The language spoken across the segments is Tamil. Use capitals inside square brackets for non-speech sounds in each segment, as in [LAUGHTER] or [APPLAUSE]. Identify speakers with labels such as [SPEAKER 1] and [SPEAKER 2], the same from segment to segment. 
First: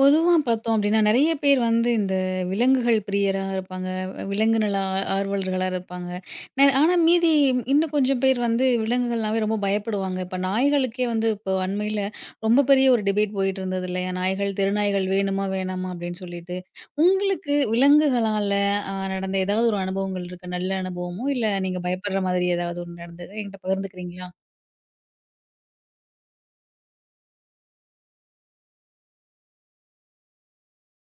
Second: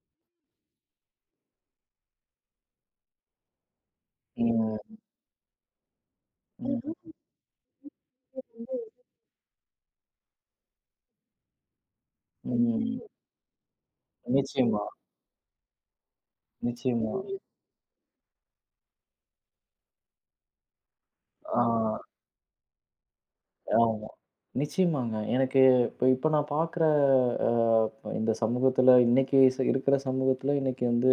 [SPEAKER 1] பொதுவா பார்த்தோம் அப்டின்னா, நெறைய பேர் வந்து இந்த விலங்குகள் பிரியரா இருப்பாங்க. விலங்கு நல
[SPEAKER 2] ம்.
[SPEAKER 1] ஆர்வலர்களா இருப்பாங்க. ஆனா
[SPEAKER 2] ம்.
[SPEAKER 1] மீதி இன்னும் கொஞ்சம் பேர் வந்து விலங்குகள்னாவே ரொம்ப பயப்படுவாங்க. இப்ப நாய்களுக்கே வந்து இப்போ அண்மையில ரொம்ப பெரிய
[SPEAKER 2] ம்.
[SPEAKER 1] ஒரு டிபேட் போயிட்டு இருந்தது இல்லையா? நாய்கள்,
[SPEAKER 2] நிச்சயமா,
[SPEAKER 1] தெருநாய்கள் வேணுமா? வேணாமா? அப்டின்னு சொல்லிட்டு.
[SPEAKER 2] நிச்சயமா.
[SPEAKER 1] உங்களுக்கு விலங்குகளால நடந்த ஏதாவது ஒரு அனுபவங்கள் இருக்கா? நல்ல அனுபவமோ, இல்ல
[SPEAKER 2] ஆ
[SPEAKER 1] நீங்க பயப்படுற மாதிரி ஏதாவது ஒண்ணு நடந்தது? என்கிட்ட
[SPEAKER 2] ஆமா.
[SPEAKER 1] பகிர்ந்துக்கிறீங்களா?
[SPEAKER 2] நிச்சயமாங்க. எனக்கு இப்ப இப்ப நான் பார்க்குற அ இந்த சமூகத்துல இன்னைக்கு இருக்கிற சமூகத்துல இன்னைக்கு வந்து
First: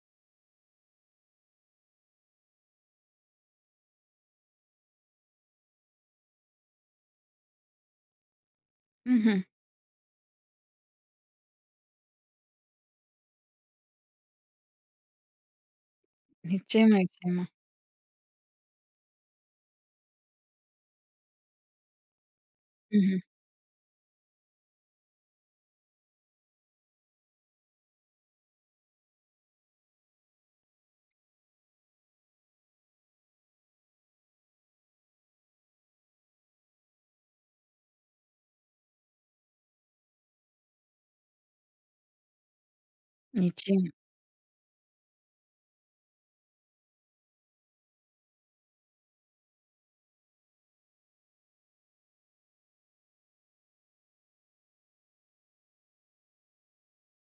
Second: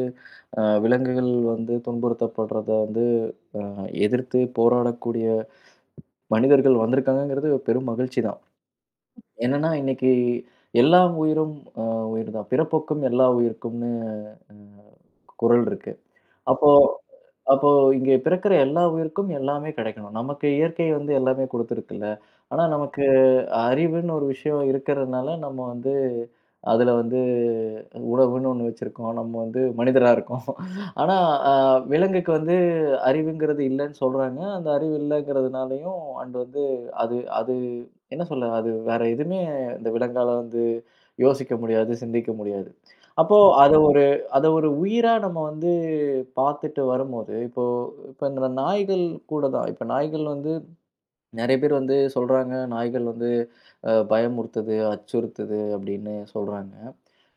[SPEAKER 2] விலங்குகள் வந்து துன்புறுத்தப்படுறத வந்து அ எதிர்த்து போராடக்கூடிய மனிதர்கள் வந்திருக்காங்கங்கிறது ஒரு பெரும் மகிழ்ச்சி தான்.
[SPEAKER 1] ம்ஹ்ம்.
[SPEAKER 2] என்னன்னா, இன்னைக்கு எல்லா உயிரும் அ உயிர் தான். பிறப்பொக்கும் எல்லா உயிர்க்கும்னு அ குறள் இருக்கு. அப்ப
[SPEAKER 1] நிச்சயமா, நிச்சயமா.
[SPEAKER 2] அப்போ இங்கே பிறக்கிற எல்லா உயிருக்கும் எல்லாமே கிடைக்கணும். நமக்கு இயற்கை வந்து எல்லாமே குடுத்துருக்குல்ல. ஆனா, நமக்கு
[SPEAKER 1] ம்ஹ்ம்.
[SPEAKER 2] அறிவுன்னு ஒரு விஷயம் இருக்கிறதுனால, நம்ம வந்து அதில வந்து உணவுன்னு ஒண்ணு வச்சிருக்கோம். நம்ம வந்து மனிதரா இருக்கோம். ஆனா, அ விலங்குக்கு வந்து அறிவுங்கிறது இல்லன்னு சொல்றாங்க. அந்த அறிவு இல்லங்கிறதுனாலயும் அண்ட் வந்து அது அது என்ன சொல்ல? அது வேற எதுவுமே இந்த விலங்கால வந்து யோசிக்க முடியாது, சிந்திக்க முடியாது. அப்போ அத
[SPEAKER 1] நிச்சயமா,
[SPEAKER 2] ஒரு அத ஒரு உயிரா நம்ம வந்து பார்த்துட்டு வரும்போது, இப்ப இந்த நாய்கள் கூட தான். இப்ப நாய்கள் வந்து நெறைய பேர் வந்து சொல்றாங்க, நாய்கள் வந்து பயமுறுத்துது, அச்சுறுத்துது அப்படின்னு சொல்றாங்க.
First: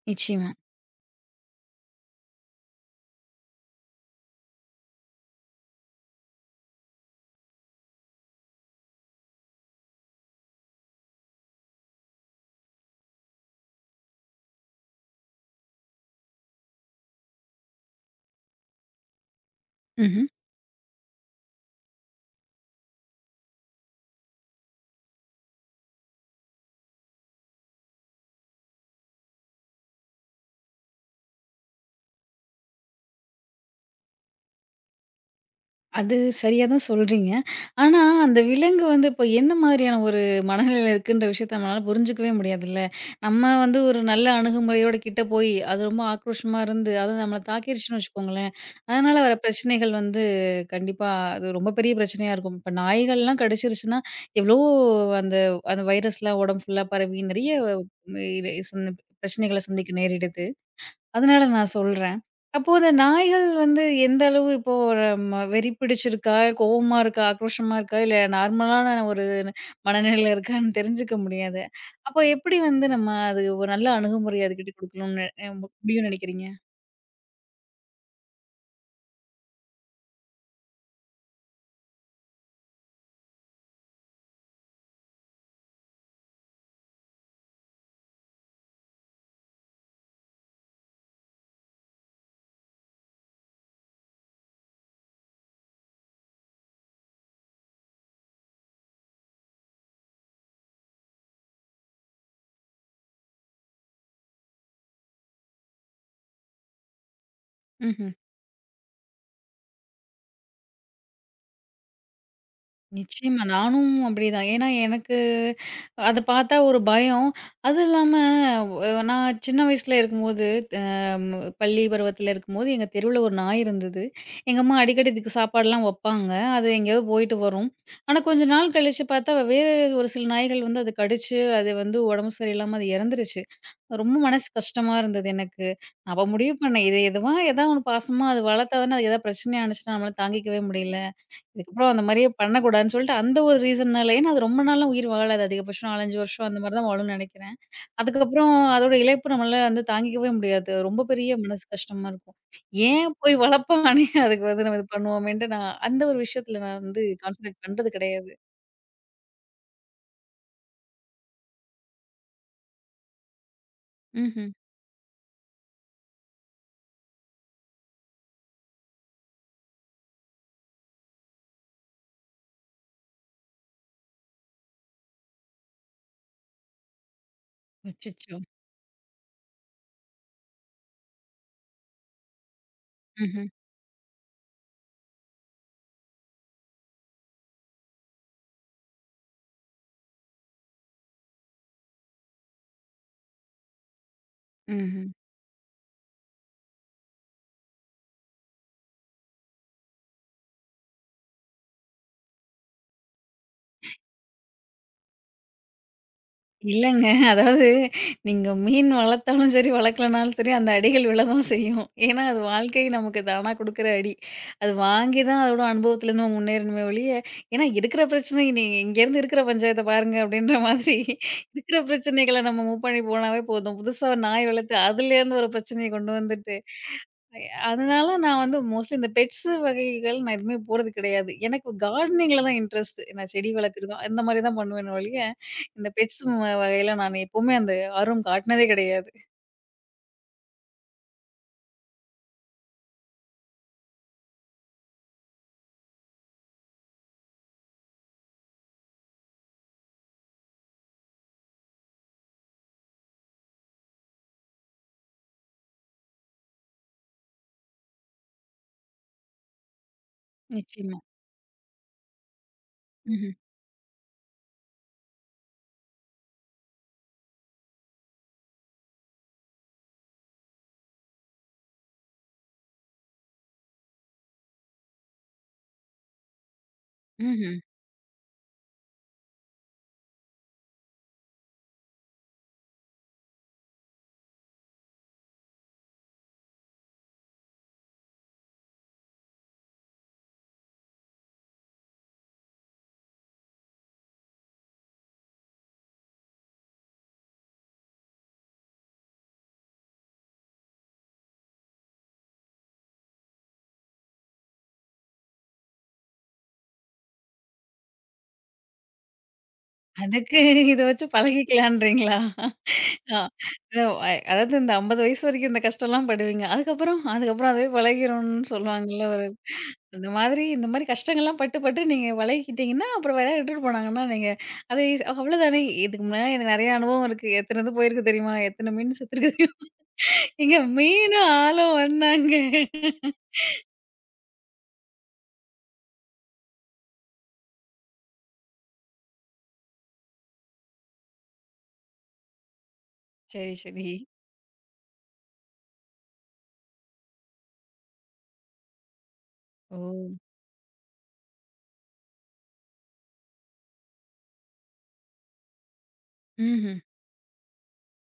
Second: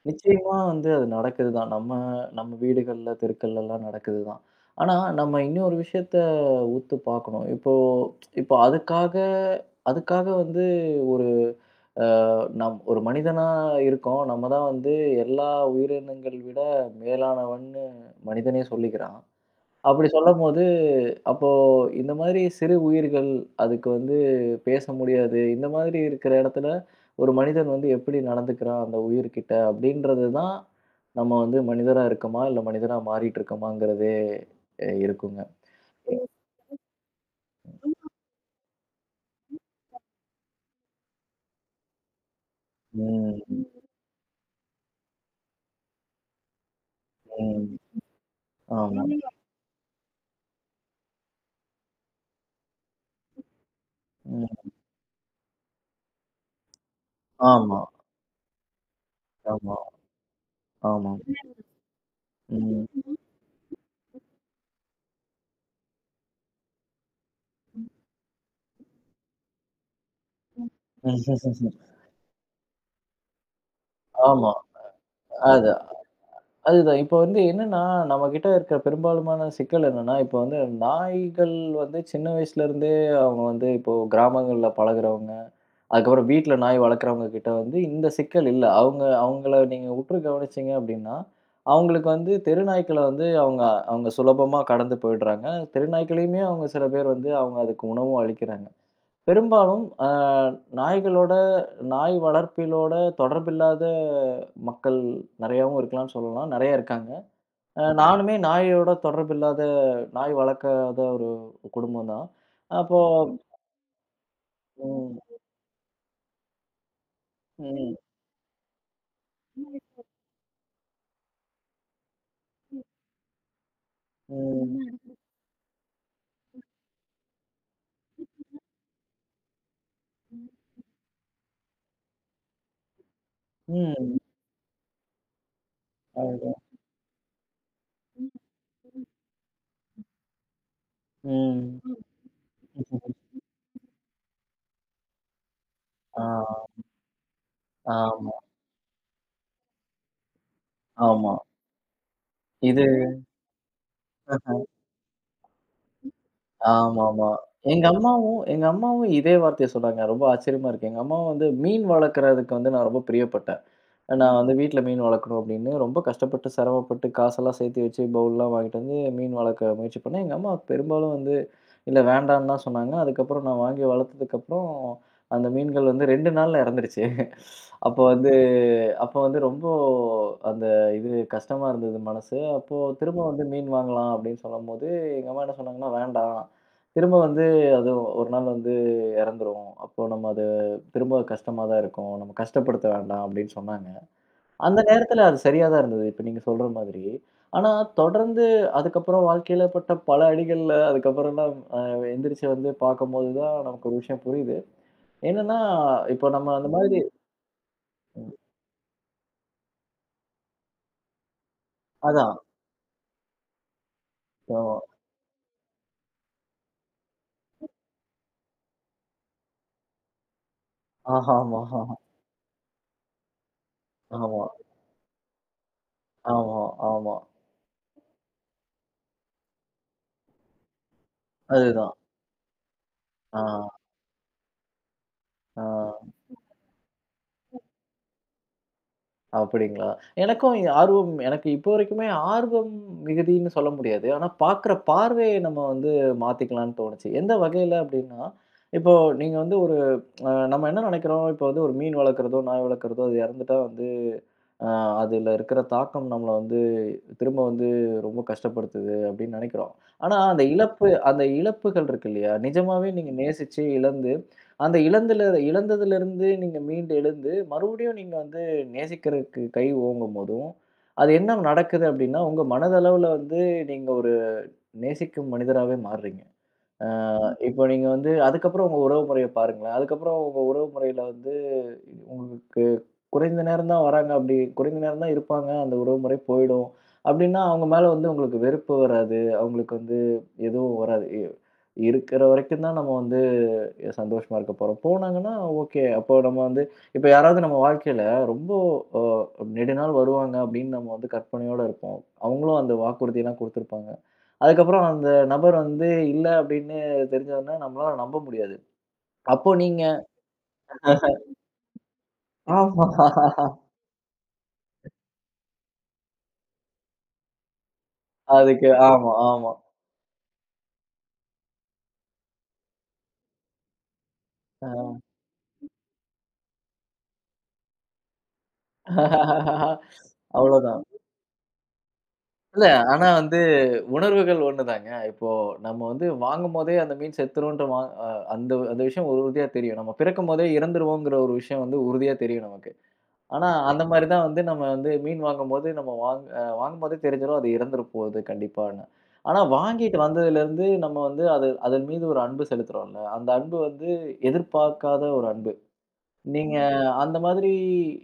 [SPEAKER 1] நிச்சயமா.
[SPEAKER 2] நிச்சயமா வந்து அது நடக்குது தான். நம்ம நம்ம வீடுகள்ல, தெருக்கள்லலாம் நடக்குது தான். ஆனா, நம்ம இன்னொரு விஷயத்த உத்து பார்க்கணும். இப்போ இப்போ அதுக்காக அதுக்காக வந்து ஒரு அ ஒரு மனிதனா இருக்கோம். நம்ம தான் வந்து எல்லா உயிரினங்கள் விட மேலானவன்னு மனிதனே சொல்லிக்கிறான். அப்படி
[SPEAKER 1] ம்ஹ்ம்.
[SPEAKER 2] சொல்லும்போது அப்போ இந்த மாதிரி சிறு உயிர்கள், அதுக்கு வந்து பேச முடியாது. இந்த மாதிரி இருக்கிற இடத்துல, ஒரு மனிதன் வந்து எப்படி நடந்துக்கிறான் அந்த உயிர்கிட்ட அப்படின்றது தான், நம்ம வந்து மனிதரா இருக்கோமா, இல்ல மனிதனா மாறிட்டு இருக்கோமாங்கிறதே இருக்குங்க.
[SPEAKER 1] அது சரியா தான் சொல்றீங்க. ஆனா, அந்த விலங்கு வந்து இப்ப என்ன மாதிரியான ஒரு மனநிலையில இருக்குன்ற விஷயத்த நம்மளால புரிஞ்சுக்கவே முடியாதுல்ல.
[SPEAKER 2] ம்,
[SPEAKER 1] நம்ம
[SPEAKER 2] ம்.
[SPEAKER 1] வந்து ஒரு நல்ல அணுகுமுறையோட கிட்ட போய், அது ரொம்ப ஆக்ரோஷமா இருந்து, அது நம்மள
[SPEAKER 2] ம்.
[SPEAKER 1] தாக்கிருச்சுன்னு வச்சுக்கோங்களேன்,
[SPEAKER 2] ஆமா.
[SPEAKER 1] அதனால
[SPEAKER 2] ஆமா.
[SPEAKER 1] வர பிரச்சனைகள் வந்து கண்டிப்பா அது ரொம்ப பெரிய பிரச்சனையா இருக்கும். இப்ப நாய்கள்லாம் கடிச்சிருச்சுன்னா, எவ்வளோ
[SPEAKER 2] ம்.
[SPEAKER 1] அந்த அந்த வைரஸ்லாம் உடம்பு ஃபுல்லா பரவி நெறைய
[SPEAKER 2] ஆமா,
[SPEAKER 1] இ பிரச்சனைகள
[SPEAKER 2] ஆமா,
[SPEAKER 1] சந்திக்க நேரிடுது.
[SPEAKER 2] ஆமா.
[SPEAKER 1] அதனால நான் சொல்றேன். அப்போ அந்த
[SPEAKER 2] ம்.
[SPEAKER 1] நாய்கள் வந்து எந்த அளவு இப்போ ஒரு வெறி பிடிச்சிருக்கா, கோவமா இருக்கா, ஆக்ரோஷமா இருக்கா, இல்ல நார்மலான ஒரு மனநிலையில இருக்கான்னு தெரிஞ்சுக்க முடியாது.
[SPEAKER 2] [LAUGHS]
[SPEAKER 1] அப்போ எப்படி வந்து நம்ம அது ஒரு நல்ல அணுகுமுறை
[SPEAKER 2] ஆமா.
[SPEAKER 1] அதுகிட்ட குடுக்கணும்னு
[SPEAKER 2] அது
[SPEAKER 1] முடியும்னு நினைக்கிறீங்க?
[SPEAKER 2] அதுதான். இப்ப வந்து என்னன்னா, நம்மகிட்ட இருக்கிற பெரும்பாலுமான சிக்கல் என்னன்னா, இப்ப வந்து நாய்கள் வந்து சின்ன வயசுலருந்தே அவங்க வந்து இப்போ கிராமங்கள்ல பழகுறவங்க, அதுக்கப்புறம் வீட்ல நாய் வளர்க்குறவங்க கிட்ட வந்து இந்த சிக்கல் இல்ல. அவங்க அவங்கள நீங்க உற்று கவனிச்சீங்க அப்படின்னா, அவங்களுக்கு வந்து தெரு நாய்க்கள வந்து அவங்க அவங்க சுலபமா கடந்து போயிடுறாங்க. தெரு நாய்க்களையுமே அவங்க சில பேர் வந்து அவங்க அதுக்கு உணவும் அளிக்கிறாங்க. பெரும்பாலும் நாய்களோட நாய் வளர்ப்பிலோட தொடர்பில்லாத மக்கள் நெறையாவும் இருக்கலாம்னு சொல்லலாம். நெறைய இருக்காங்க.
[SPEAKER 1] ம்ஹ்ம்.
[SPEAKER 2] நானுமே நாயோட தொடர்பு இல்லாத, நாய் வளர்க்காத ஒரு குடும்பம் தான். அப்போ
[SPEAKER 1] நிச்சயமா. நானும் அப்படிதான். ஏன்னா, எனக்கு
[SPEAKER 2] ம்.
[SPEAKER 1] அத பார்த்தா ஒரு பயம். அதுவும்
[SPEAKER 2] ம்.
[SPEAKER 1] இல்லாம நான் சின்ன வயசுல இருக்கும்போது, அ ம் பள்ளி பருவத்துல இருக்கும்போது, எங்க தெருவுல ஒரு நாய் இருந்தது. எங்க அம்மா அடிக்கடி
[SPEAKER 2] ம்.
[SPEAKER 1] இதுக்கு சாப்பாடுலாம் வப்பாங்க. அது எங்கேயாவது போயிட்டு வரும். ஆனா, கொஞ்ச நாள் கழிச்சு பார்த்தா, வேற ஒரு சில நாய்கள் வந்து அது கடிச்சு, அது வந்து உடம்பு சரியில்லாம அது இறந்துருச்சு. ரொம்ப
[SPEAKER 2] ம்.
[SPEAKER 1] மனசு கஷ்டமா இருந்தது எனக்கு. நான் அப்ப முடிவு
[SPEAKER 2] அதுதான்.
[SPEAKER 1] பண்ணேன், இது எதுவா ஏதா ஒண்ணு பாசமா அது வளர்த்தா தானே, அது ஏதாவது பிரச்சனை ஆனுச்சுன்னா நம்மளால தாங்கிக்கவே முடியல.
[SPEAKER 2] ம்.
[SPEAKER 1] இதுக்கப்புறம் அந்த மாரியே பண்ணக்கூடாதுன்னு சொல்லிட்டு, அந்த ஒரு ரீசன்னால ஏன்னா, அது ரொம்ப நாள்லாம் உயிர் வாழாது. அதிகபட்சம் 4, 5
[SPEAKER 2] ஆ.
[SPEAKER 1] வருஷம் அந்த மாரி தான் வாழும்னு நெனைக்கிறேன்.
[SPEAKER 2] ஆமா,
[SPEAKER 1] அதுக்கப்புறம் அதோட இழப்பு நம்மளால வந்து தாங்கிக்கவே முடியாது. ரொம்ப
[SPEAKER 2] ஆமா.
[SPEAKER 1] பெரிய மனசு கஷ்டமா இருக்கும்.
[SPEAKER 2] இது
[SPEAKER 1] ஏன் போய் வளர்ப்பானே [LAUGHS] அதுக்கு வந்து நம்ம இது பண்ணுவோமேன்ட்டு நான் அந்த ஒரு விஷயத்துல நான் வந்து
[SPEAKER 2] ஆமாமா.
[SPEAKER 1] கான்சன்ட்ரேட்
[SPEAKER 2] எங்க
[SPEAKER 1] பண்றது கிடையாது.
[SPEAKER 2] அம்மாவும் எங்க அம்மாவும் இதே வார்த்தைய சொன்னாங்க. ரொம்ப ஆச்சரியமா இருக்கு. எங்க அம்மாவும் வந்து மீன் வளர்க்கறதுக்கு வந்து நான் ரொம்ப பிரியப்பட்டேன். நான்
[SPEAKER 1] ம்ஹ்ம்.
[SPEAKER 2] வந்து வீட்ல மீன் வளர்க்கணும் அப்படின்னு ரொம்ப கஷ்டப்பட்டு, சிரமப்பட்டு காசெல்லாம் சேர்த்து வச்சு, பவுல்லாம் வாங்கிட்டு வந்து மீன் வளர்க்க முயற்சி பண்ணேன். எங்க அம்மா பெரும்பாலும் வந்து, இல்ல வேண்டான்னு தான் சொன்னாங்க. அதுக்கப்புறம் நான் வாங்கி வளர்த்ததுக்கப்புறம், அந்த மீன்கள் வந்து 2 நாள்ல இறந்துருச்சு. அப்போ வந்து
[SPEAKER 1] அச்சச்சோ!
[SPEAKER 2] அப்போ வந்து ரொம்ப அந்த இது கஷ்டமா இருந்தது மனசு. அப்போ திரும்ப வந்து
[SPEAKER 1] ம்ஹ்ம்.
[SPEAKER 2] மீன் வாங்கலாம் அப்படின்னு சொல்லும்போது, எங்க அம்மா என்ன சொன்னாங்கன்னா, "வேண்டாம். திரும்ப வந்து அது ஒரு நாள் வந்து இறந்துரும். அப்போ நம்ம அது திரும்ப கஷ்டமா தான் இருக்கும். நம்ம கஷ்டப்படுத்த வேண்டாம் அப்படின்னு சொன்னாங்க. அந்த
[SPEAKER 1] ம்ஹ்ம்.
[SPEAKER 2] நேரத்துல அது சரியா தான் இருந்தது. இப்ப நீங்க சொல்ற மாதிரி. ஆனா தொடர்ந்து அதுக்கப்புறம் வாழ்க்கையில பட்ட பல அடிகள்ல அதுக்கப்புறம்லாம் எந்திரிச்சு வந்து பார்க்கும்போது தான் நமக்கு ஒரு விஷயம் புரியுது. என்னன்னா, இப்போ நம்ம அந்த மாதிரி
[SPEAKER 1] இல்லங்க. அதாவது நீங்க மீன் வளர்த்தாலும் சரி, வளர்க்கலனாலும் சரி அந்த அடிகள் விழதான் செய்யும். ஏன்னா,
[SPEAKER 2] அதான்.
[SPEAKER 1] அது வாழ்க்கை நமக்கு தானா குடுக்குற அடி. அது
[SPEAKER 2] ஆமா.
[SPEAKER 1] வாங்கி தான் அதோட அனுபவத்துல நம்ம முன்னேறணுமே ஒழிய, ஏன்னா இருக்கிற பிரச்சனை நீ இங்கேருந்து இருக்கிற பஞ்சாயத்த பாருங்க அப்படின்ற மாதிரி
[SPEAKER 2] ஆமா,
[SPEAKER 1] இருக்கிற
[SPEAKER 2] ஆமா,
[SPEAKER 1] பிரச்சனைகள நம்ம மூவ் பண்ணி போனாவே போதும். புதுசா ஒரு
[SPEAKER 2] ஆமா,
[SPEAKER 1] நாய் வளர்த்து அதுலேருந்து ஒரு பிரச்சனைய கொண்டு வந்துட்டு
[SPEAKER 2] ஆமா, ஆமா.
[SPEAKER 1] ஐ அதனால நான் வந்து மோஸ்ட்லி இந்த பெட்ஸ் வகைகள் நான் எதுவுமே போடுறது கிடையாது. எனக்கு
[SPEAKER 2] அதுதான்.
[SPEAKER 1] கார்டனிங்ல தான் இன்ட்ரெஸ்ட். நான் செடி
[SPEAKER 2] ஆ,
[SPEAKER 1] வளர்க்குறதும், அந்த மாரி தான் பண்ணுவேனே ஒழிய,
[SPEAKER 2] ஆ.
[SPEAKER 1] இந்த பெட்ஸ் வகையில நான் எப்பவுமே அந்த ஆர்வம் காட்டுனதே கிடையாது.
[SPEAKER 2] அப்படிங்களா? எனக்கும் ஆர்வம் எனக்கு இப்போ வரைக்குமே ஆர்வம் மிகுதின்னு சொல்ல முடியாது. ஆனா பார்க்குற பார்வைய நம்ம வந்து மாத்திக்கலாம்ன்னு தோணுச்சு. எந்த வகையில அப்படின்னா, இப்போ நீங்க வந்து ஒரு அ நம்ம என்ன நினைக்கிறோம், இப்போ வந்து ஒரு மீன் வளர்க்குறதோ, நாய் வளர்க்குறதோ அது இறந்துட்டா வந்து அ அதுல இருக்கிற தாக்கம் நம்மள வந்து திரும்ப வந்து ரொம்ப கஷ்டப்படுத்துது அப்படின்னு நினைக்கிறோம். ஆனா அந்த இழப்பு
[SPEAKER 1] நிச்சயமா.
[SPEAKER 2] அந்த இழப்புகள் இருக்கு இல்லையா? நிஜமாவே நீங்க
[SPEAKER 1] ம்ஹ்ம்.
[SPEAKER 2] நேசிச்சு இழந்து, அந்த இழந்துல இழந்ததிலிருந்து நீங்க மீண்டு எழுந்து மறுபடியும் நீங்க வந்து நேசிக்கிறதுக்கு கை ஓங்கும்போதும், அது என்ன நடக்குது அப்படின்னா, உங்க மனதளவுல வந்து நீங்க ஒரு நேசிக்கும் மனிதராவே மாறுறீங்க. அ
[SPEAKER 1] ம்ஹ்ம்.
[SPEAKER 2] இப்போ நீங்க வந்து அதுக்கப்புறம் உங்க உறவு முறைய பாருங்களேன். அதுக்கப்புறம் உங்க உறவு முறையில வந்து உங்களுக்கு குறைந்த நேரம் தான் வராங்க. அப்படி குறைந்த நேரம் தான் இருப்பாங்க. அந்த உறவுமுறை போயிடும். அப்படின்னா, அவங்க மேல வந்து உங்களுக்கு வெறுப்பு வராது. அவங்களுக்கு வந்து எதுவும் வராது. இருக்கிற வரைக்கும் தான் நம்ம வந்து சந்தோஷமா இருக்க போறோம். போனாங்கன்னா ஓகே. அப்போ நம்ம வந்து இப்ப யாராவது நம்ம வாழ்க்கையில ரொம்ப அ நெடுநாள் வருவாங்க அப்படின்னு நம்ம வந்து கற்பனையோட இருப்போம். அவங்களும் அந்த வாக்குறுதிலாம் குடுத்துருப்பாங்க. அதுக்கப்புறம் அந்த நபர் வந்து இல்ல அப்படின்னு தெரிஞ்சோனே நம்மளால நம்ப முடியாது. அப்போ நீங்க
[SPEAKER 1] அதுக்கு இத வச்சு
[SPEAKER 2] [LAUGHS]
[SPEAKER 1] பழகிக்கலான்றீங்களா?
[SPEAKER 2] ஆமா.
[SPEAKER 1] ஆ அத- அ ஐ அதாவது இந்த 50 வயசு வரைக்கும் இந்த கஷ்டம்லாம் படுவீங்க. அதுக்கப்புறம் அதுக்கப்புறம் அதுவே பழகிரும்னு
[SPEAKER 2] அதுக்கு
[SPEAKER 1] சொல்லுவாங்கல்ல
[SPEAKER 2] ஆமா,
[SPEAKER 1] ஒரு
[SPEAKER 2] ஆமா.
[SPEAKER 1] இந்த மாதிரி இந்த மாதிரி கஷ்டங்கள்லாம் பட்டு, பட்டு நீங்க பழகிக்கிட்டீங்கன்னா, அப்புறம் வேற யாராவது இட்டுட்டு போனாங்கன்னா, நீங்க அது
[SPEAKER 2] அ.
[SPEAKER 1] ஸ் அவ்வளோதானே. இதுக்கு முன்னாடி எனக்கு நெறைய அனுபவம் இருக்கு. எத்தன இது போயிருக்கு தெரியுமா? எத்தன மீன் செத்துருக்கு தெரியுமா?
[SPEAKER 2] [LAUGHS]
[SPEAKER 1] [LAUGHS] எங்க
[SPEAKER 2] அவ்வளோதான்.
[SPEAKER 1] மீனும் ஆளும் ஒண்ணாங்க.
[SPEAKER 2] இல்ல ஆனா வந்து உணர்வுகள் ஒண்ணுதாங்க. இப்போ நம்ம வந்து வாங்கும்போதே அந்த மீன் செத்துரும்ன்ற வா அ அந்த அந்த விஷயம் ஒரு உறுதியா தெரியும். நம்ம பிறக்கும்போதே இறந்துருவோங்கிற ஒரு விஷயம் வந்து உறுதியா தெரியும் நமக்கு. ஆனா
[SPEAKER 1] சரி,
[SPEAKER 2] அந்த
[SPEAKER 1] சரி.
[SPEAKER 2] மாரி தான் வந்து நம்ம வந்து மீன் வாங்கும்போது நம்ம வாங்கும்போதே தெரிஞ்சிரும் அது இறந்துற போகுது கண்டிப்பான்னு. ஆனா
[SPEAKER 1] ஓ!
[SPEAKER 2] வாங்கிட்டு வந்ததுலேருந்து நம்ம வந்து அது அதன் மீது ஒரு அன்பு செலுத்துறோம்ல. அந்த அன்பு வந்து எதிர்பார்க்காத ஒரு அன்பு. நீங்க
[SPEAKER 1] ம்ஹ்ம்.
[SPEAKER 2] அந்த மாதிரி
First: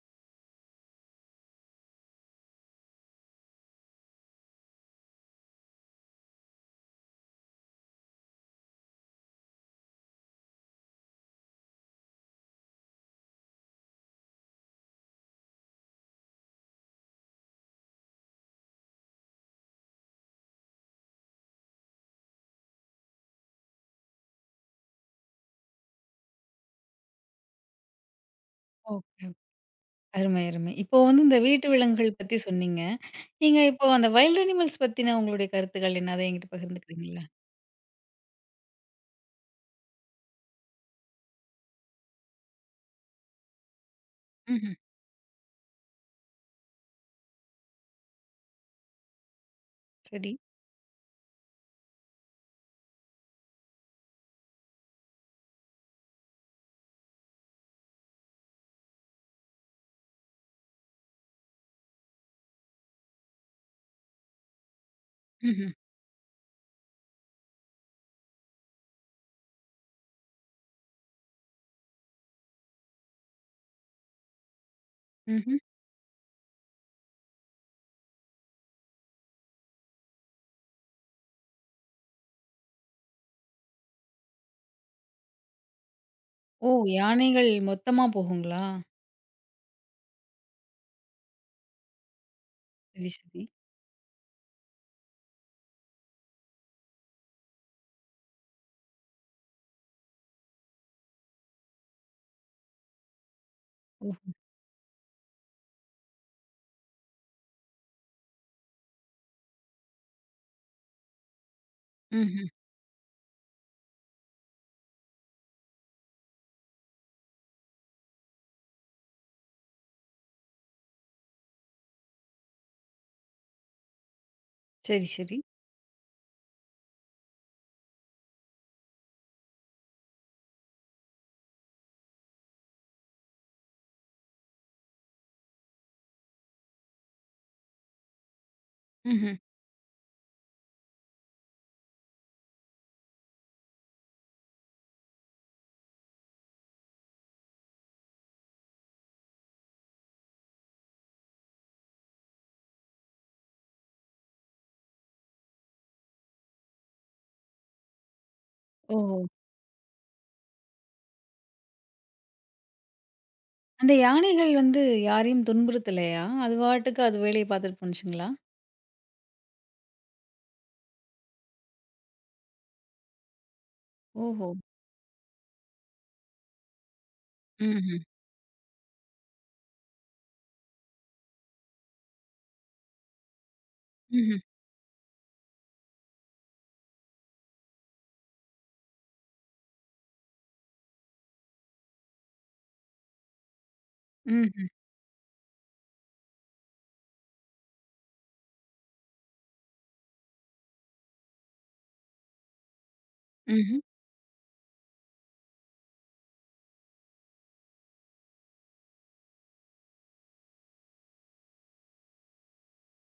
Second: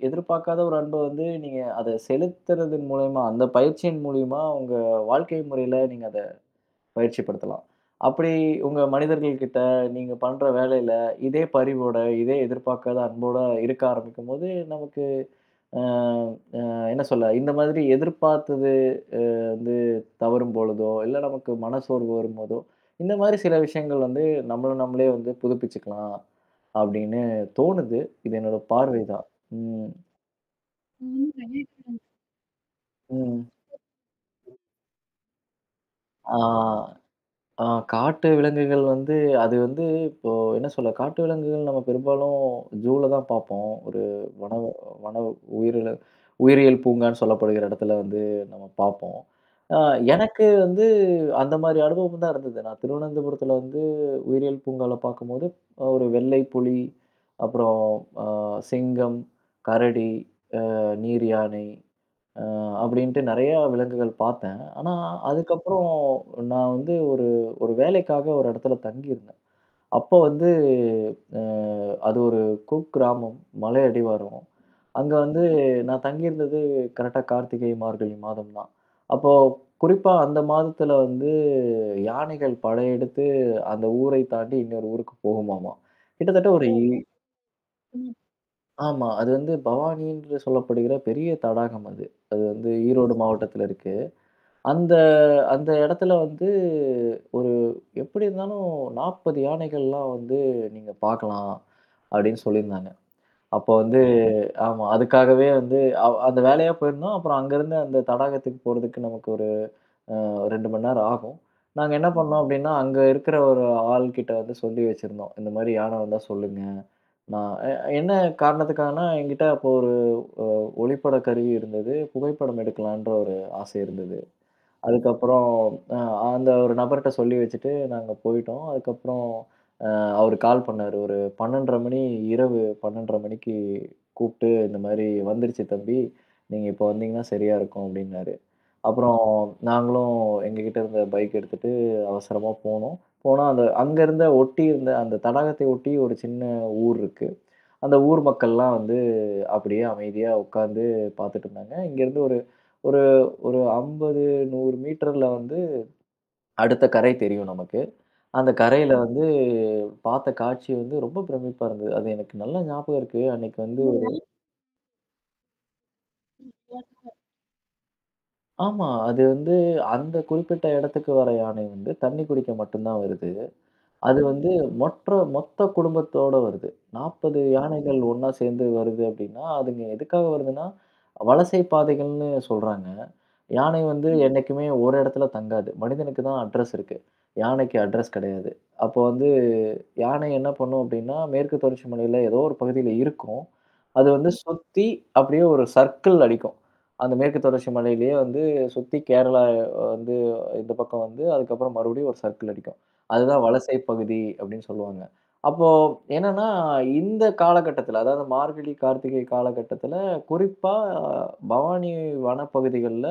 [SPEAKER 2] எதிர்பார்க்காத ஒரு அன்ப வந்து, நீங்க அத செலுத்துறதன் மூலியமா, அந்த பயிற்சியின் மூலியமா உங்க வாழ்க்கை முறையில நீங்க அத பயிற்சிப்படுத்தலாம். அப்படி உங்க மனிதர்கள் கிட்ட நீங்க பண்ற வேலையில இதே பரிவோட, இதே எதிர்பார்க்காத அன்போட இருக்க ஆரம்பிக்கும்போது, நமக்கு அ அ என்ன சொல்ல, இந்த மாதிரி எதிர்பார்த்தது அ வந்து தவறும் பொழுதோ, இல்ல நமக்கு மனசோர்வு வரும்போதோ, இந்த மாதிரி சில விஷயங்கள் வந்து நம்மள நம்மளே வந்து புதுப்பிச்சுக்கலாம் அப்படின்னு தோணுது. இது என்னோட பார்வை
[SPEAKER 1] ஓகே.
[SPEAKER 2] தான். ம்.
[SPEAKER 1] அருமை, அருமை. இப்போ வந்து இந்த வீட்டு
[SPEAKER 2] ம்.
[SPEAKER 1] விலங்குகள் பத்தி சொன்னீங்க.
[SPEAKER 2] ம்.
[SPEAKER 1] நீங்க இப்போ அந்த வைல்ட் அனிமல்ஸ் பத்தின உங்களுடைய கருத்துக்கள் என்ன? அத
[SPEAKER 2] ஆ.
[SPEAKER 1] என்கிட்ட பகிர்ந்துக்கிறீங்களா?
[SPEAKER 2] ஆ காட்டு விலங்குகள் வந்து அது வந்து இப்போ என்ன சொல்ல, காட்டு விலங்குகள் நம்ம பெரும்பாலும் ஜூல தான் பார்ப்போம். ஒரு வன
[SPEAKER 1] ம்ஹ்ம்.
[SPEAKER 2] வன உயிரில உயிரியல் பூங்கான்னு சொல்லப்படுகிற இடத்துல வந்து நம்ம பார்ப்போம். ஆ
[SPEAKER 1] சரி.
[SPEAKER 2] எனக்கு வந்து அந்த மாரி அனுபவம் தான் இருந்தது. நான் திருவனந்தபுரத்துல வந்து உயிரியல் பூங்கால பார்க்கும்போது, ஒரு வெள்ளை புலி, அப்புறம் அ சிங்கம், கரடி, நீர் யானை அ அப்படின்ட்டு நெறையா விலங்குகள் பார்த்தேன். ஆனா,
[SPEAKER 1] ம்ஹ்ம்.
[SPEAKER 2] அதுக்கப்புறம் நான் வந்து ஒரு ஒரு வேலைக்காக ஒரு இடத்துல தங்கியிருந்தேன். அப்போ வந்து அ அது ஒரு குக்கிராமம், மலை அடிவாரம். அங்க வந்து
[SPEAKER 1] ம்ஹ்ம்.
[SPEAKER 2] நான் தங்கியிருந்தது கரெக்ட்டா கார்த்திகை, மார்கழி மாதம் தான். அப்போ குறிப்பா அந்த மாதத்துல வந்து யானைகள் படையெடுத்து அந்த ஊரை தாண்டி இன்னொரு ஊருக்கு போகுமாமா. கிட்டத்தட்ட ஒரு
[SPEAKER 1] ஓ!
[SPEAKER 2] ஓ!
[SPEAKER 1] யானைகள் மொத்தமா
[SPEAKER 2] ம்.
[SPEAKER 1] போகுங்களா?
[SPEAKER 2] ஆமா. அது வந்து பவானி என்று சொல்லப்படுகிற பெரிய தடாகம் அது. அது வந்து
[SPEAKER 1] சரி,
[SPEAKER 2] ஈரோடு
[SPEAKER 1] சரி.
[SPEAKER 2] மாவட்டத்துல இருக்கு. அந்த அந்த இடத்துல வந்து ஒரு எப்படி இருந்தாலும் 40 யானைகள்லாம் வந்து நீங்க பார்க்கலாம் அப்படின்னு சொல்லியிருந்தாங்க. அப்போ வந்து
[SPEAKER 1] ஓ!
[SPEAKER 2] ஆமா. அதுக்காகவே வந்து அந்த வேலையா போயிருந்தோம். அப்புறம் அங்கருந்து அந்த தடாகத்துக்கு போறதுக்கு நமக்கு ஒரு ஒரு 2 மணி நேரம் ஆகும். நாங்க என்ன பண்ணோம்
[SPEAKER 1] ம்ஹ்ம்.
[SPEAKER 2] அப்டின்னா, அங்க இருக்கிற ஒரு ஆள்கிட்ட வந்து சொல்லி வச்சிருந்தோம். இந்த மாரி யானை வந்தா சொல்லுங்க. நான் என்ன காரணத்துக்காகன்னா, என்கிட்ட அப்போ ஒரு அ ஒளிப்பட கருவி இருந்தது. புகைப்படம் எடுக்கலான்ற ஒரு ஆசை இருந்தது.
[SPEAKER 1] சரி, சரி.
[SPEAKER 2] அதுக்கப்புறம் அ அந்த ஒரு நபர்ட்ட சொல்லி வச்சுட்டு நாங்க போயிட்டோம். அதுக்கப்புறம் அவரு கால் பண்ணாரு. ஒரு 12:30 மணி இரவு 12:30 மணிக்கு கூப்ட்டு, "இந்த மாரி வந்துருச்சு தம்பி. நீங்க இப்போ வந்தீங்கன்னா சரியா இருக்கும்" அப்டின்னாரு. அப்புறம்
[SPEAKER 1] ம்ஹ்ம்.
[SPEAKER 2] நாங்களும் எங்ககிட்ட இருந்த பைக் எடுத்துட்டு அவசரமா போனோம். போனா அந்த அங்க இருந்த ஒட்டி இருந்த அந்த தடாகத்தை ஒட்டி ஒரு சின்ன ஊர் இருக்கு. அந்த ஊர் மக்கள்லாம் வந்து அப்படியே அமைதியா உட்கார்ந்து பார்த்துட்டு இருந்தாங்க. இங்கேருந்து ஒரு ஒரு ஒரு 50, 100 மீட்டர்ல வந்து அடுத்த கரை தெரியும் நமக்கு. அந்த கரையில
[SPEAKER 1] ஓஹோ!
[SPEAKER 2] வந்து பார்த்த காட்சி வந்து ரொம்ப பிரமிப்பா இருந்தது. அது எனக்கு நல்லா ஞாபகம் இருக்கு. அன்னைக்கு வந்து
[SPEAKER 1] அந்த
[SPEAKER 2] ஒரு
[SPEAKER 1] யானைகள் வந்து யாரையும் துன்புறுத்தலையா? அது பாட்டுக்கு அது வேலைய பார்த்துட்டு போணுச்சுங்களா?
[SPEAKER 2] ஆமா. அது வந்து அந்த குறிப்பிட்ட இடத்துக்கு வர யானை வந்து தண்ணி குடிக்க மட்டும் தான் வருது. அது
[SPEAKER 1] ஓஹோ!
[SPEAKER 2] வந்து மொற்ற மொத்த குடும்பத்தோட வருது. 40 யானைகள்
[SPEAKER 1] ம்ஹ்ம்.
[SPEAKER 2] ஒண்ணா சேர்ந்து வருது அப்படின்னா, அதுங்க எதுக்காக வருதுன்னா, வலசை பாதைகள்னு சொல்றாங்க. யானை வந்து
[SPEAKER 1] ம்ஹ்ம்.
[SPEAKER 2] என்னைக்குமே ஒரு இடத்துல தங்காது. மனிதனுக்கு தான் அட்ரஸ் இருக்கு. யானைக்கு அட்ரஸ் கிடையாது. அப்போ வந்து யானை என்ன பண்ணும் அப்படின்னா, மேற்கு தொடர்ச்சி மலையில ஏதோ ஒரு பகுதியில இருக்கும். அது வந்து
[SPEAKER 1] ம்ஹ்ம்.
[SPEAKER 2] சுத்தி அப்படியே ஒரு சர்க்கிள் அடிக்கும். அந்த மேற்கு தொடர்ச்சி மலையிலேயே வந்து சுத்தி கேரளா வந்து இந்த பக்கம் வந்து, அதுக்கப்புறம் மறுபடியும் ஒரு சர்க்கிள் அடிக்கும். அதுதான் வலசை
[SPEAKER 1] ம்ஹ்ம்.
[SPEAKER 2] பகுதி அப்படின்னு சொல்லுவாங்க. அப்போ என்னன்னா, இந்த காலகட்டத்தில அதாவது மார்கழி, கார்த்திகை காலகட்டத்தில குறிப்பா பவானி வனப்பகுதிகள்ல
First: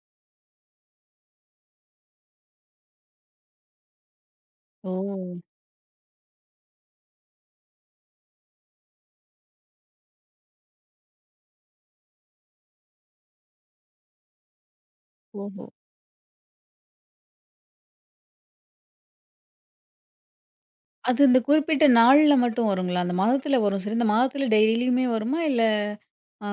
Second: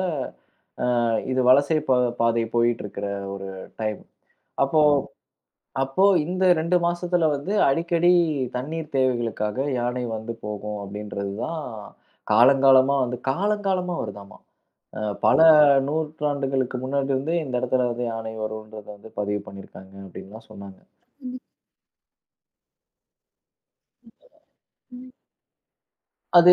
[SPEAKER 2] இது வலசை பாதை போயிட்டுருக்கிற ஒரு டைம். அப்போ
[SPEAKER 1] ஓ!
[SPEAKER 2] அப்போ இந்த 2 மாசத்துல வந்து அடிக்கடி தண்ணீர் தேவைகளுக்காக யானை வந்து போகும் அப்படின்றது தான் காலங்காலமா வருதாமா. பல
[SPEAKER 1] ஓஹோ!
[SPEAKER 2] நூற்றாண்டுகளுக்கு முன்னாடி இருந்தே இந்த இடத்துல வந்து யானை வரும்ன்றத வந்து பதிவு பண்ணியிருக்காங்க அப்படின்லாம் சொன்னாங்க.
[SPEAKER 1] அது இந்த குறிப்பிட்ட நாள்ல மட்டும் வருங்களா? அந்த மாதத்துல வரும். சரி இந்த மாதத்துல டெய்லியுமே
[SPEAKER 2] ம்.
[SPEAKER 1] வருமா? இல்ல அ
[SPEAKER 2] அது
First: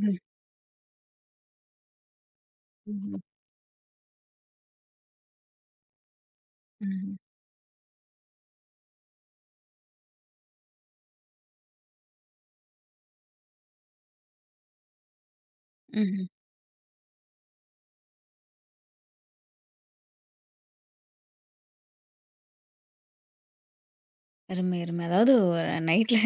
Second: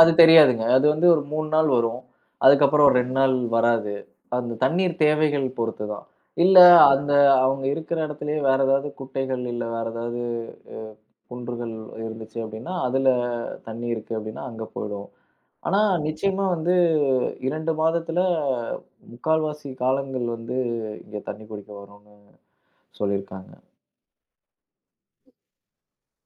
[SPEAKER 2] அது தெரியாதுங்க. அது வந்து ஒரு 3 நாள் வரும். அதுக்கப்புறம் ஒரு 2
[SPEAKER 1] ஓஹோ!
[SPEAKER 2] நாள் வராது. அந்த தண்ணீர் தேவைகள் பொறுத்து தான். இல்ல அந்த
[SPEAKER 1] ம்ஹ்ம்.
[SPEAKER 2] அவங்க இருக்கிற இடத்துலயே வேற ஏதாவது குட்டைகள், இல்ல வேற ஏதாவது அ குன்றுகள் இருந்துச்சு அப்படின்னா, அதுல தண்ணி இருக்கு அப்படின்னா அங்க போயிடும். ஆனா
[SPEAKER 1] ம்ஹ்ம்.
[SPEAKER 2] நிச்சயமா வந்து 2 மாதத்துல 3/4 காலங்கள் வந்து இங்க தண்ணி குடிக்க வரும்னு சொல்லியிருக்காங்க.
[SPEAKER 1] அருமை, அருமை. அதாவது ஒரு நைட்ல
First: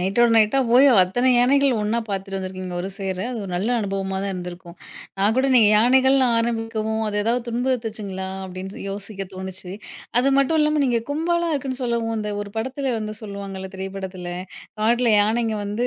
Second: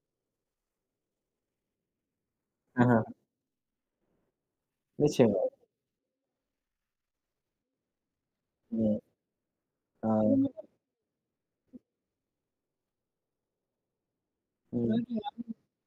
[SPEAKER 1] நைட்டோட நைட்டா போய் அத்தனை யானைகள் ஒண்ணா பார்த்துட்டு வந்திருக்கீங்க ஒரு
[SPEAKER 2] ஆஹ.
[SPEAKER 1] சேர. அது ஒரு நல்ல அனுபவமா தான் இருந்திருக்கும். நான்
[SPEAKER 2] நிச்சயமா.
[SPEAKER 1] கூட நீங்க யானைகள்னு ஆரம்பிக்கவும், அது ஏதாவது துன்புறுத்துச்சுங்களா? அப்படின்னு
[SPEAKER 2] ம்.
[SPEAKER 1] யோசிக்க தோணுச்சு.
[SPEAKER 2] ஆ.
[SPEAKER 1] அது மட்டும் இல்லாம நீங்க கும்பலா இருக்குன்னு சொல்லவும், இந்த ஒரு படத்துல வந்து சொல்லுவாங்கல்ல திரைப்படத்துல, காட்டுல
[SPEAKER 2] ம்.
[SPEAKER 1] யானைங்க வந்து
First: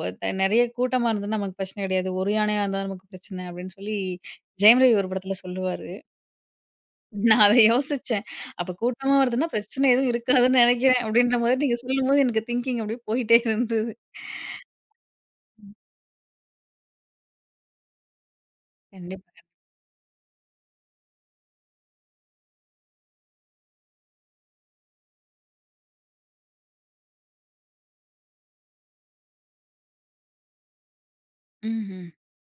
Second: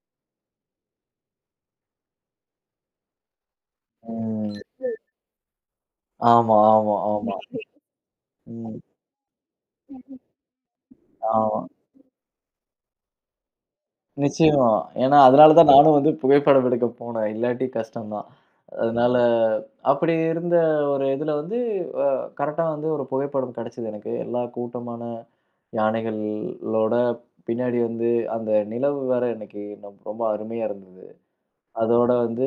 [SPEAKER 1] ஒ த நெறைய கூட்டமா இருந்ததுன்னா நமக்கு பிரச்சனை கிடையாது. ஒரு யானையா இருந்தா நமக்கு பிரச்சனை அப்படின்னு சொல்லி
[SPEAKER 2] ம்.
[SPEAKER 1] ஜெயம் ரவி ஒரு படத்துல சொல்லுவாரு.
[SPEAKER 2] ஆமா, ஆமா, ஆமா.
[SPEAKER 1] நான் அத யோசிச்சேன். அப்ப
[SPEAKER 2] ம்.
[SPEAKER 1] கூட்டமா வருதுன்னா பிரச்சனை எதுவும் இருக்காதுன்னு நெனைக்கிறேன். அப்டின்ற மாரி
[SPEAKER 2] ஆமா.
[SPEAKER 1] நீங்க சொல்லும்போது எனக்கு திங்கிங் அப்டியே போயிட்டே இருந்தது.
[SPEAKER 2] நிச்சயமா. ஏன்னா அதனால தான் நானும் வந்து புகைப்படம் எடுக்க போனேன். இல்லாட்டி கஷ்டம் தான். அதனால
[SPEAKER 1] கண்டிப்பா.
[SPEAKER 2] அப்படி இருந்த ஒரு இதுல வந்து அ கரெக்ட்டா வந்து ஒரு புகைப்படம் கிடைச்சது எனக்கு. எல்லா கூட்டமான யானைகளோட பின்னாடி வந்து அந்த நிலவு வேற எனக்கு இன்னும் ரொம்ப அருமையா இருந்தது.
[SPEAKER 1] ம்ஹ்ம்.
[SPEAKER 2] அதோட வந்து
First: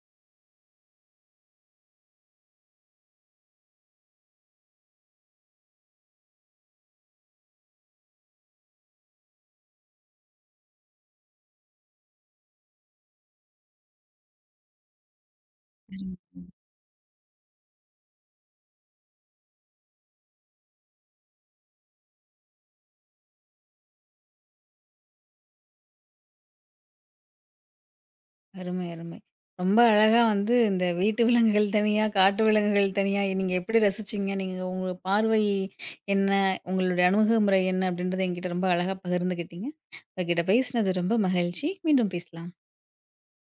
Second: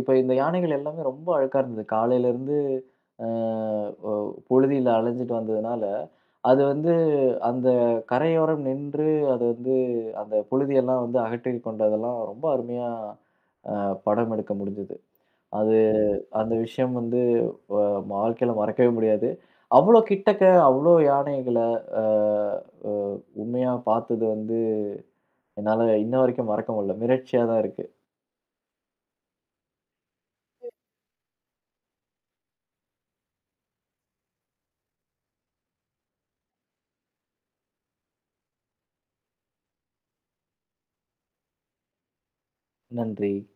[SPEAKER 2] இப்ப இந்த யானைகள் எல்லாமே ரொம்ப அழுக்கா இருந்தது. காலையிலருந்து அ ஒ புழுதியில அலைஞ்சுட்டு வந்ததுனால, அது வந்து அந்த கரையோரம் நின்று அது வந்து அந்த புழுதியெல்லாம் வந்து அகற்றி கொண்டதெல்லாம் ரொம்ப அருமையா அ படம் எடுக்க முடிஞ்சது. அது அந்த விஷயம் வந்து வ வாழ்க்கையில மறக்கவே முடியாது. அவ்ளோ கிட்டக்க அவ்ளோ யானைகள அ அ உண்மையா பார்த்தது வந்து என்னால இன்ன வரைக்கும் மறக்க முடியல. மிரட்சியா தான் இருக்கு.
[SPEAKER 1] அருமை, அருமை, அருமை. ரொம்ப அழகா வந்து இந்த வீட்டு விலங்குகள் தனியா, காட்டு விலங்குகள் தனியா நீங்க எப்படி ரசிச்சீங்க? நீங்க உங்க பார்வை என்ன? உங்களுடைய அணுகுமுறை என்ன? அப்டின்றத என்கிட்ட ரொம்ப அழகா பகிர்ந்துக்கிட்டீங்க. உங்ககிட்ட பேசினது ரொம்ப மகிழ்ச்சி. மீண்டும் பேசலாம்.
[SPEAKER 2] நன்றி.